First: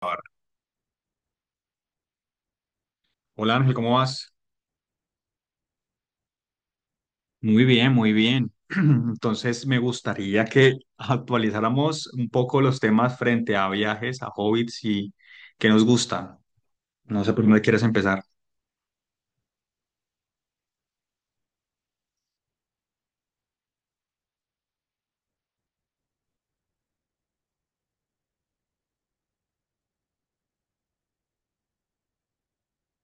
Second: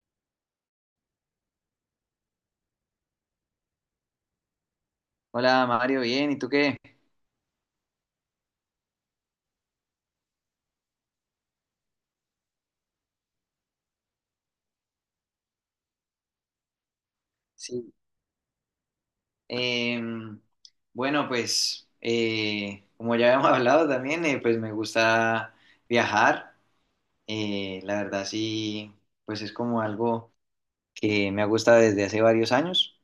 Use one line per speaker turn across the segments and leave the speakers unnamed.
Ahora. Hola Ángel, ¿cómo vas?
Hola Mario, bien, ¿y tú qué?
Muy bien, muy bien. Entonces me gustaría que actualizáramos un poco los temas frente a viajes, a hobbits y qué nos gusta. No sé por dónde quieres
Sí.
empezar.
Em, bueno, pues como ya habíamos hablado también, pues me gusta viajar. La verdad sí, pues es como algo que me ha gustado desde hace varios años.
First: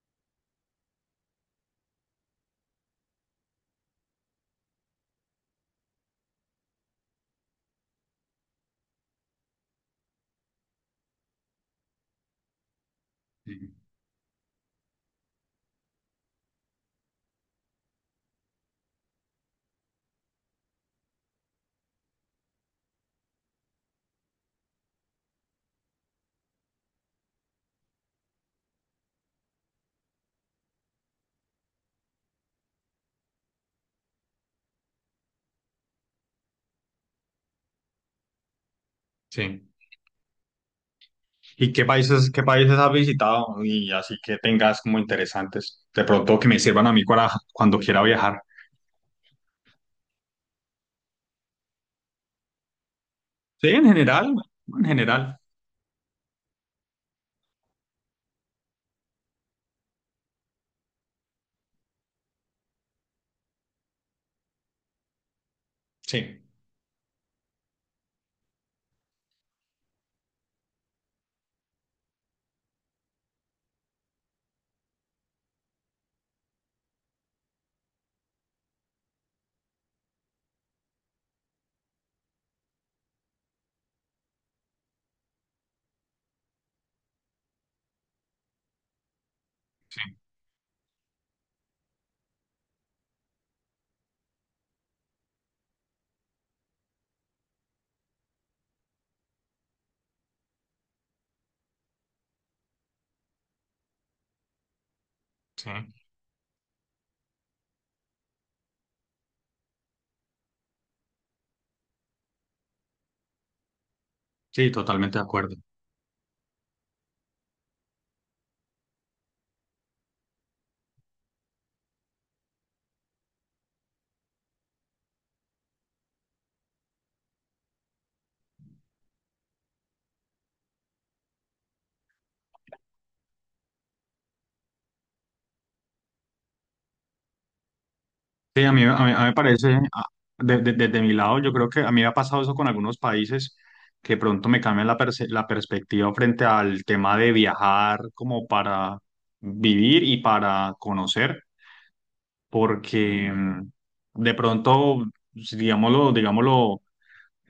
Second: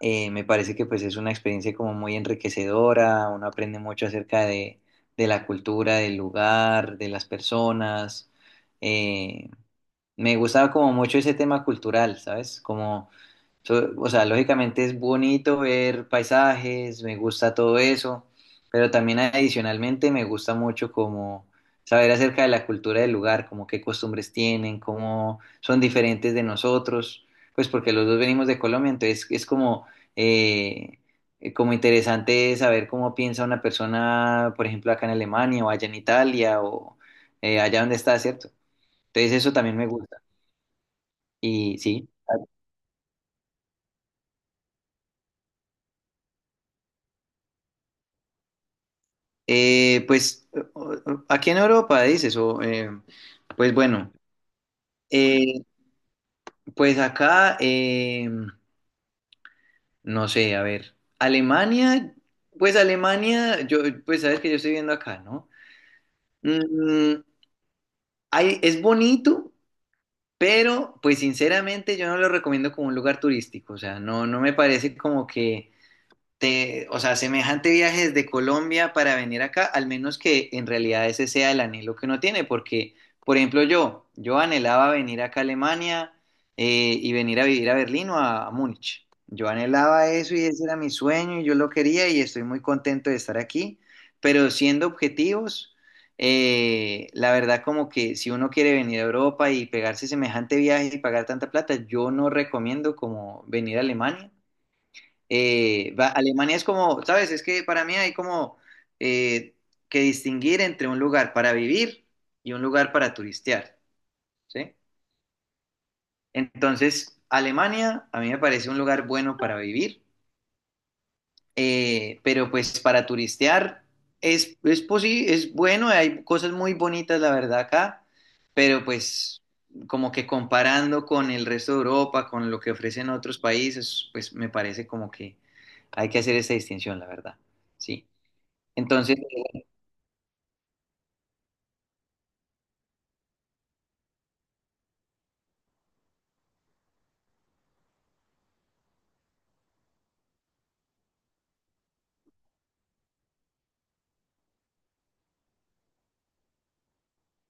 Me parece que pues es una experiencia como muy enriquecedora, uno aprende mucho de la cultura, del lugar, de las personas. Eh, me gustaba como mucho ese tema cultural, ¿sabes?
Sí.
O sea, lógicamente es bonito ver paisajes, me gusta todo eso, pero también adicionalmente me gusta mucho como saber acerca de la cultura del lugar, como qué costumbres tienen, cómo son diferentes de nosotros, pues porque los dos venimos de Colombia, entonces es eh, como interesante saber cómo piensa una persona, por ejemplo, acá en Alemania o allá en Italia o allá donde está, ¿cierto? Entonces eso
Sí.
también me gusta.
¿Y
Y sí.
qué países has visitado? Y así que tengas como interesantes, de pronto que me sirvan a mí para cuando quiera viajar.
Pues aquí en Europa dices,
Sí,
pues
en
bueno,
general, en general.
eh, pues acá, no sé, a ver, Alemania, pues Alemania, yo, pues sabes que yo estoy viviendo acá, ¿no?
Sí,
Mm, es bonito, pero pues sinceramente yo no lo recomiendo como un lugar turístico, o sea, no, no me parece como que o sea, semejante viaje desde Colombia para venir acá, al menos que en realidad ese sea el anhelo que uno tiene, porque, por ejemplo, yo anhelaba venir acá a Alemania y venir a vivir a Berlín o a Múnich. Yo
sí,
anhelaba eso y ese era mi sueño y yo lo quería y estoy muy contento de estar aquí, pero siendo objetivos, la verdad como que si uno quiere venir a Europa y pegarse semejante viaje y pagar tanta plata, yo no recomiendo como venir a Alemania
sí.
Alemania es como, ¿sabes? Es que para mí hay como eh, que distinguir entre un lugar para vivir y un lugar para turistear,
Sí,
¿sí?
totalmente de acuerdo.
Entonces, Alemania a mí me parece un lugar bueno para vivir, pero pues para turistear es bueno, hay cosas muy bonitas, la verdad, acá, pero pues como que comparando con el resto de Europa, con lo que ofrecen otros países, pues me parece como que hay que hacer esa distinción, la verdad, sí.
Sí, a mí, a mí, a
Entonces,
mí me parece, desde mi lado, yo creo que a mí me ha pasado eso con algunos países que pronto me cambian la, la perspectiva frente al tema de viajar como para vivir y para conocer, porque de pronto, si digámoslo, digámoslo,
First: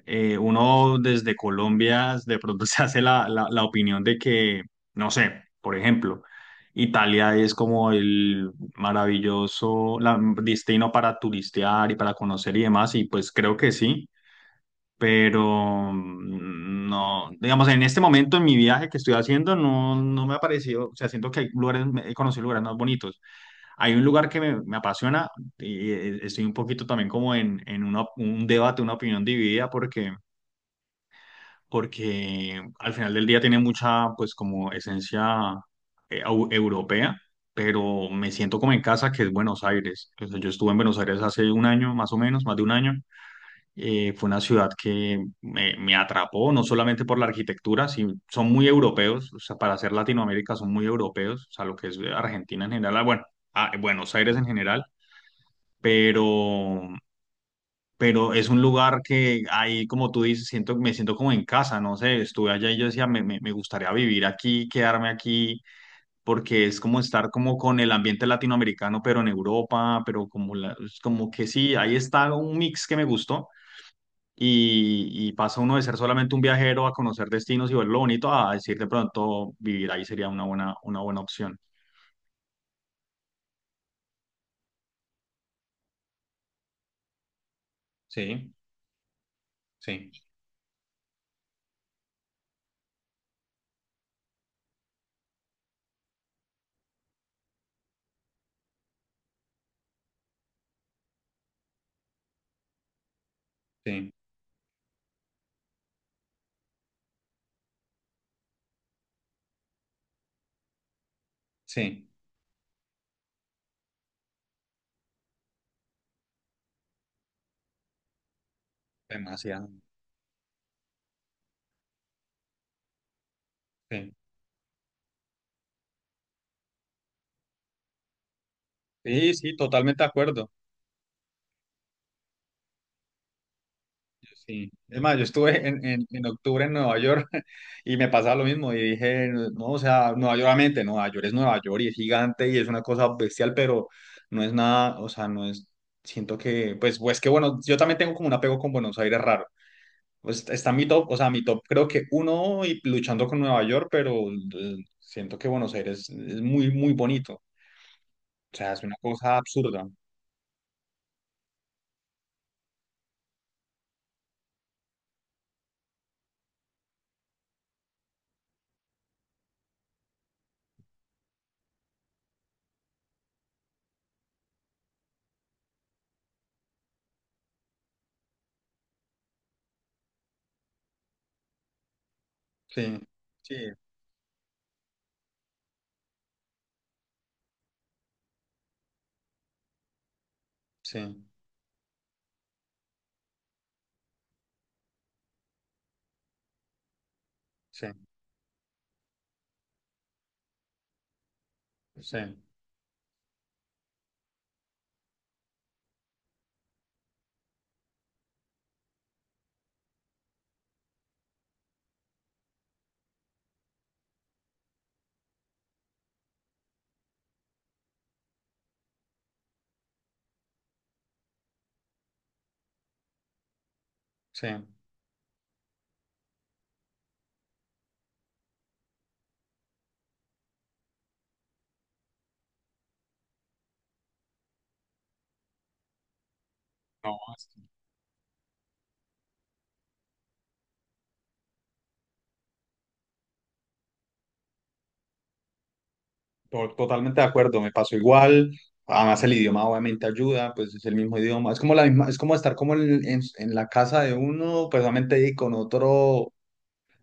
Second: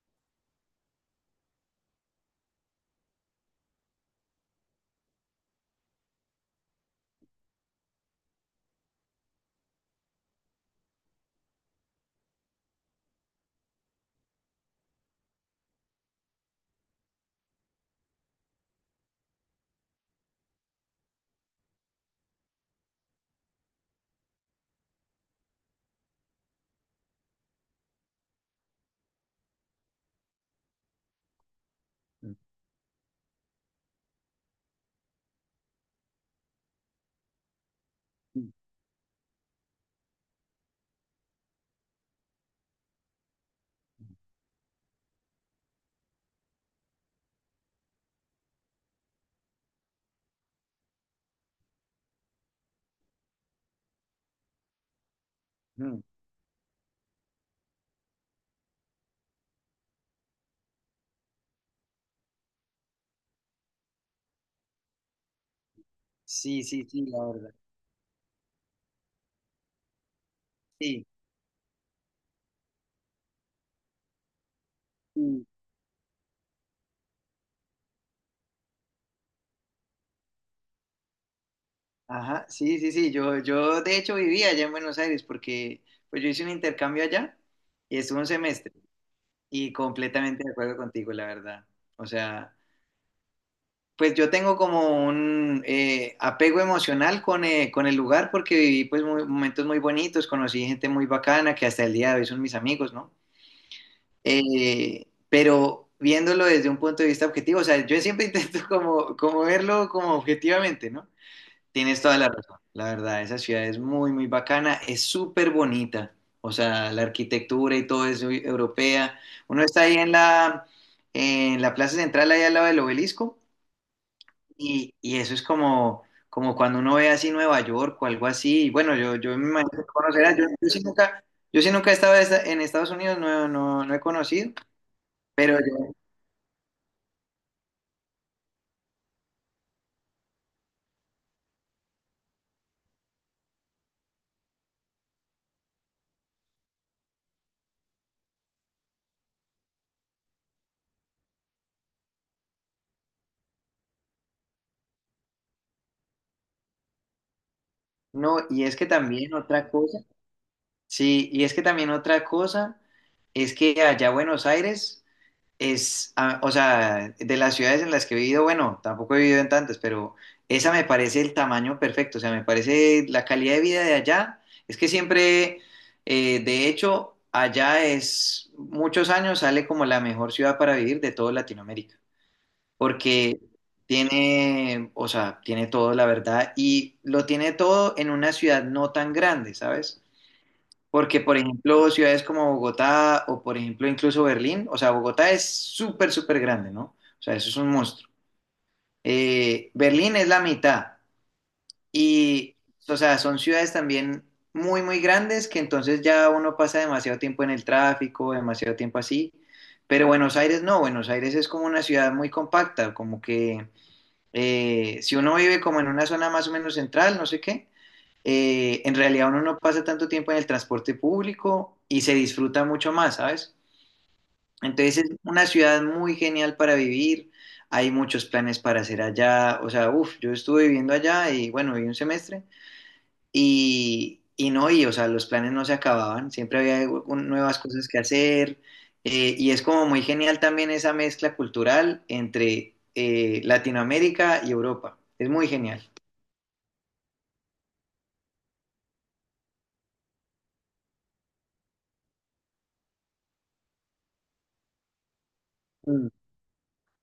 uno desde Colombia de pronto se hace la, la opinión de que, no sé, por ejemplo, Italia es como el maravilloso destino para turistear y para conocer y demás, y pues creo que sí, pero no, digamos, en este momento en mi viaje que estoy haciendo no, no me ha parecido. O sea, siento que hay lugares, he conocido lugares más bonitos. Hay un lugar que me apasiona y estoy un poquito también como en, un debate, una opinión dividida, porque
ujú,
porque al final del día tiene mucha, pues, como esencia, europea, pero me siento como en casa, que es Buenos Aires. O sea, yo estuve en Buenos Aires hace un año, más o menos, más de un año. Fue una ciudad que me atrapó, no solamente por la arquitectura, sí, son muy europeos, o sea, para ser Latinoamérica son muy europeos, o sea, lo que es Argentina en general, ah, bueno, ah, Buenos Aires en general, pero pero es un lugar que ahí, como tú dices, siento, me siento como en casa, no sé, estuve allá y yo decía, me, me gustaría vivir aquí, quedarme aquí,
sí,
porque es
sí,
como
sí, la
estar
verdad.
como con el ambiente latinoamericano, pero en Europa, pero como, la, es
Sí,
como que sí, ahí está un mix que me gustó. Y
sí,
pasa uno de ser solamente un viajero a conocer destinos y ver lo bonito a decir de pronto vivir ahí sería una buena opción.
ajá, sí, sí, sí. Yo de hecho vivía allá en Buenos Aires porque pues yo hice un intercambio allá y estuve un
Sí,
semestre y
sí,
completamente de acuerdo contigo, la verdad. O sea, pues yo tengo como un apego emocional con el lugar porque viví momentos muy bonitos, conocí gente muy bacana que hasta el día de hoy son mis amigos, ¿no?
sí,
Pero viéndolo desde un punto de vista objetivo, o sea, yo siempre intento como, como verlo como objetivamente, ¿no? Tienes
sí,
toda la razón, la verdad, esa ciudad es muy, muy bacana, es súper bonita, o sea, la arquitectura y todo es muy europea. Uno
demasiado.
está ahí en en la plaza central, ahí al lado del obelisco,
Sí,
y eso es como, como cuando uno ve así Nueva York o algo así, y bueno, yo,
sí,
yo me
sí,
imagino que
totalmente de
conocerás,
acuerdo.
yo sí nunca he estado en Estados Unidos, no, no, no he conocido,
Sí, es más, yo
pero
estuve en,
yo.
en octubre en Nueva York y me pasaba lo mismo y dije, no, o sea, Nueva York, obviamente, Nueva York es Nueva York y es gigante y es una cosa bestial, pero no es nada, o sea, no es, siento que, pues, pues que bueno, yo también tengo como un apego con Buenos Aires raro. Pues está mi top, o sea, mi top creo que uno y luchando con Nueva York, pero siento que Buenos Aires es muy, muy bonito.
No,
O
y
sea,
es
es
que
una
también
cosa
otra
absurda.
cosa, sí, y es que también otra cosa es que allá Buenos Aires ah, o sea, de las ciudades en las que he vivido, bueno, tampoco he vivido en tantas, pero esa me parece el tamaño perfecto, o sea, me parece la calidad de vida de allá, es que siempre, de hecho, allá es, muchos años sale como la mejor ciudad para vivir de toda Latinoamérica
Sí,
porque
sí,
tiene, o sea, tiene todo, la verdad, y lo tiene todo en una ciudad no tan grande, ¿sabes? Porque,
sí,
por ejemplo, ciudades como Bogotá o, por ejemplo, incluso Berlín, o sea, Bogotá es súper, súper grande, ¿no? O sea, eso es un
sí,
monstruo. Berlín es la mitad
sí,
y, o sea, son ciudades también muy, muy grandes que entonces ya uno pasa demasiado tiempo en el tráfico, demasiado tiempo así. Pero Buenos Aires no, Buenos Aires es como una ciudad muy compacta, como que si uno vive como en una zona más o menos central, no sé qué, en realidad uno no pasa tanto tiempo en el transporte público y se disfruta mucho más, ¿sabes?
sí.
Entonces es una ciudad muy genial para vivir, hay muchos planes para hacer allá, o sea, uff, yo estuve viviendo allá y bueno, viví un semestre y no, y o sea, los planes no se acababan, siempre había
No,
nuevas cosas que hacer, y es como muy genial también esa mezcla cultural entre Latinoamérica y Europa, es muy genial.
Totalmente de acuerdo, me pasó igual. Además, el idioma obviamente ayuda, pues es el mismo idioma. Es como la misma, es como estar como en, en la casa de uno, pues obviamente y con
Mm,
otro,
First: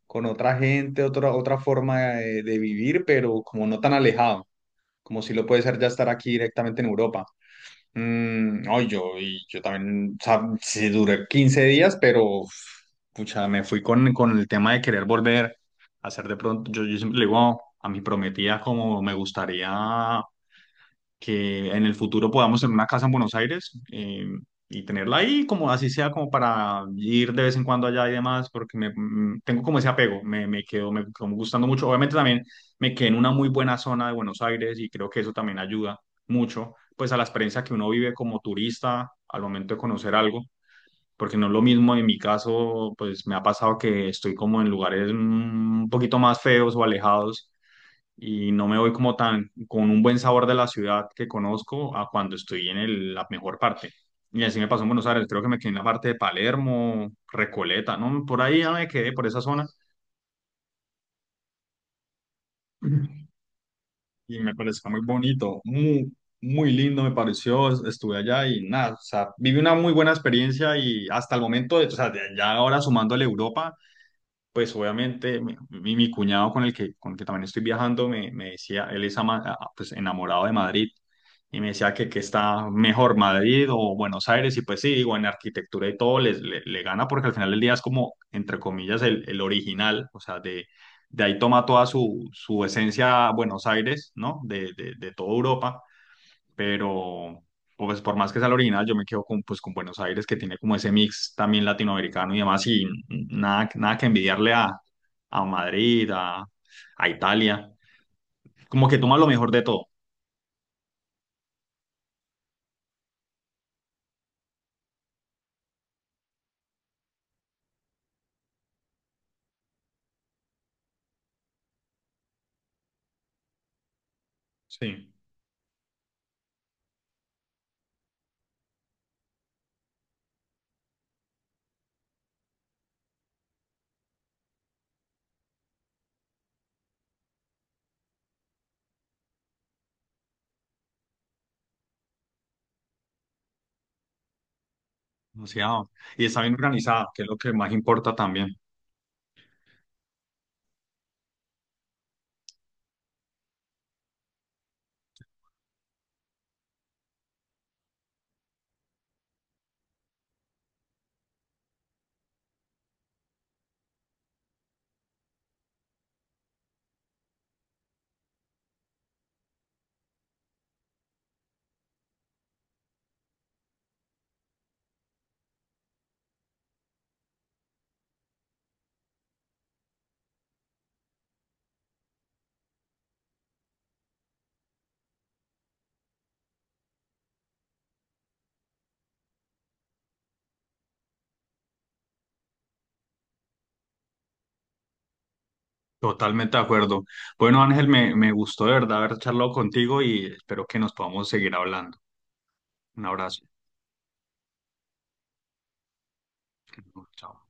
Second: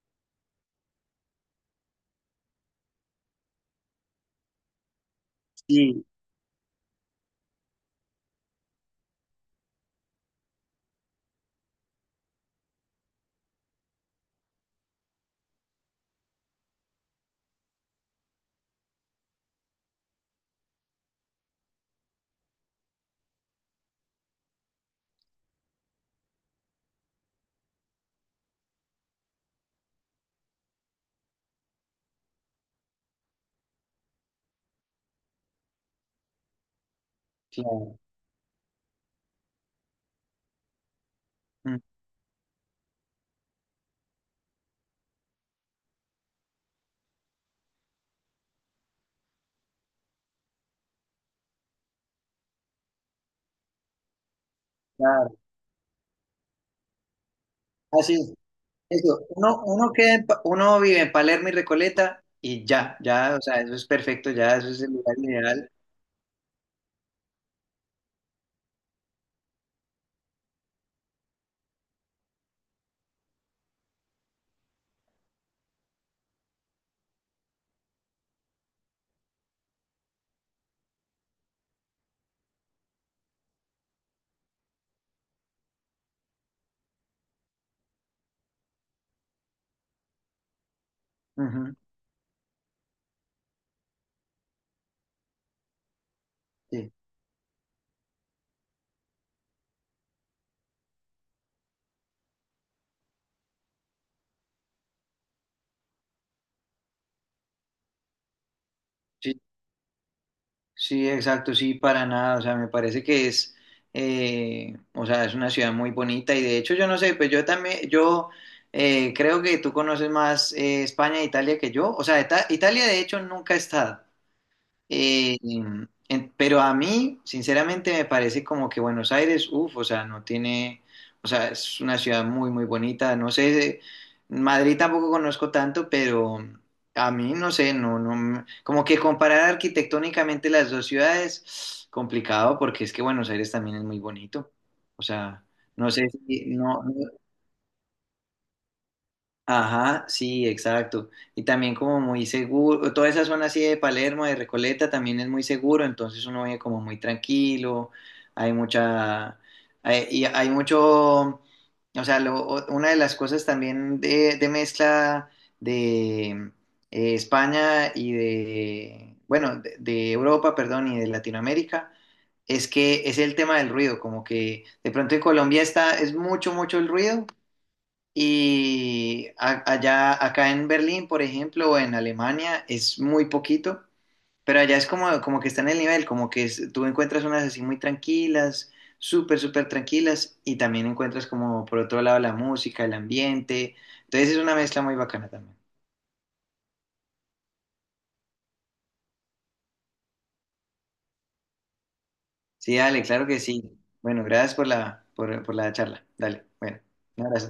con otra gente, otra, otra forma de vivir, pero como no tan alejado, como si lo puede ser ya
sí,
estar aquí directamente en Europa. Mm, no, yo, y yo también, o sea, sí duré 15 días, pero uf, pucha, me fui con el tema de querer volver a hacer de pronto. Yo siempre le digo a mi prometida como me gustaría que en el futuro podamos tener una casa en Buenos Aires, y tenerla ahí, como así sea, como para ir de vez en cuando allá y demás, porque me, tengo como ese apego, me quedo, me como gustando mucho. Obviamente también me quedé en una muy buena zona de Buenos Aires y creo que eso también ayuda mucho, pues a la experiencia que uno
claro.
vive como turista al momento de conocer algo. Porque no es lo
Mm,
mismo en mi caso, pues me ha pasado que estoy como en lugares, un poquito más feos o alejados y no me voy como tan con un buen sabor de la ciudad que conozco a cuando estoy en la mejor parte. Y así me pasó en Buenos Aires,
claro.
creo que me quedé en la parte de Palermo, Recoleta,
Así
¿no?
es.
Por ahí ya me quedé,
Eso,
por esa zona.
queda en uno vive en Palermo y Recoleta y ya, ya, o sea, eso es perfecto,
Y me
ya, eso es
pareció
el
muy
lugar
bonito,
ideal.
muy, muy lindo me pareció, estuve allá y nada, o sea, viví una muy buena experiencia y hasta el momento, o sea, ya ahora sumándole Europa, pues obviamente mi, mi cuñado con el que también estoy viajando me, me decía, él es pues, enamorado de Madrid y me decía que está mejor Madrid o Buenos Aires y pues sí, digo, en arquitectura y todo les, le gana porque al final del día es como, entre comillas, el original, o sea, de ahí toma
Ujú,
toda su, su esencia Buenos Aires, ¿no? De, de toda Europa,
sí,
pero pues por más que sea la original, yo me quedo con, pues, con Buenos Aires, que tiene como ese mix también latinoamericano y demás, y nada, nada que envidiarle a Madrid, a Italia, como que toma lo
sí,
mejor de todo.
sí, exacto, sí, para nada, o sea, me parece que o sea, es una ciudad muy bonita y de hecho yo no sé, pues yo también, yo creo que tú conoces más España e Italia que yo, o sea, Italia de hecho nunca he estado,
Sí,
pero a mí, sinceramente, me parece como que Buenos Aires, uff, o sea, no tiene, o sea, es una ciudad muy, muy bonita. No sé, Madrid tampoco conozco tanto, pero a mí, no sé, no, no, como que comparar arquitectónicamente las dos ciudades, complicado, porque es que Buenos Aires también es muy bonito. O sea, no
demasiado
sé
y está
si,
bien
no.
organizada, que es lo que más importa también.
Ajá, sí, exacto. Y también como muy seguro, toda esa zona así de Palermo, de Recoleta, también es muy seguro, entonces uno vive como muy tranquilo, hay mucha, hay, y hay mucho, o sea, una de las cosas también de mezcla de España y de, bueno, de Europa, perdón, y de Latinoamérica es que es el tema del ruido, como que de pronto en Colombia está, es mucho, mucho el ruido, y allá, acá en Berlín, por ejemplo, o en Alemania, es muy poquito, pero allá es como, como que está en el nivel, como que tú encuentras unas así muy tranquilas, súper, súper tranquilas, y también encuentras como por otro lado la música, el ambiente. Entonces es una mezcla muy bacana también.
Totalmente de acuerdo. Bueno, Ángel, me gustó de verdad haber charlado contigo y espero que nos podamos seguir hablando.
Sí, dale,
Un
claro que
abrazo.
sí. Bueno, gracias por por la charla. Dale, bueno, un
Chao.
abrazo.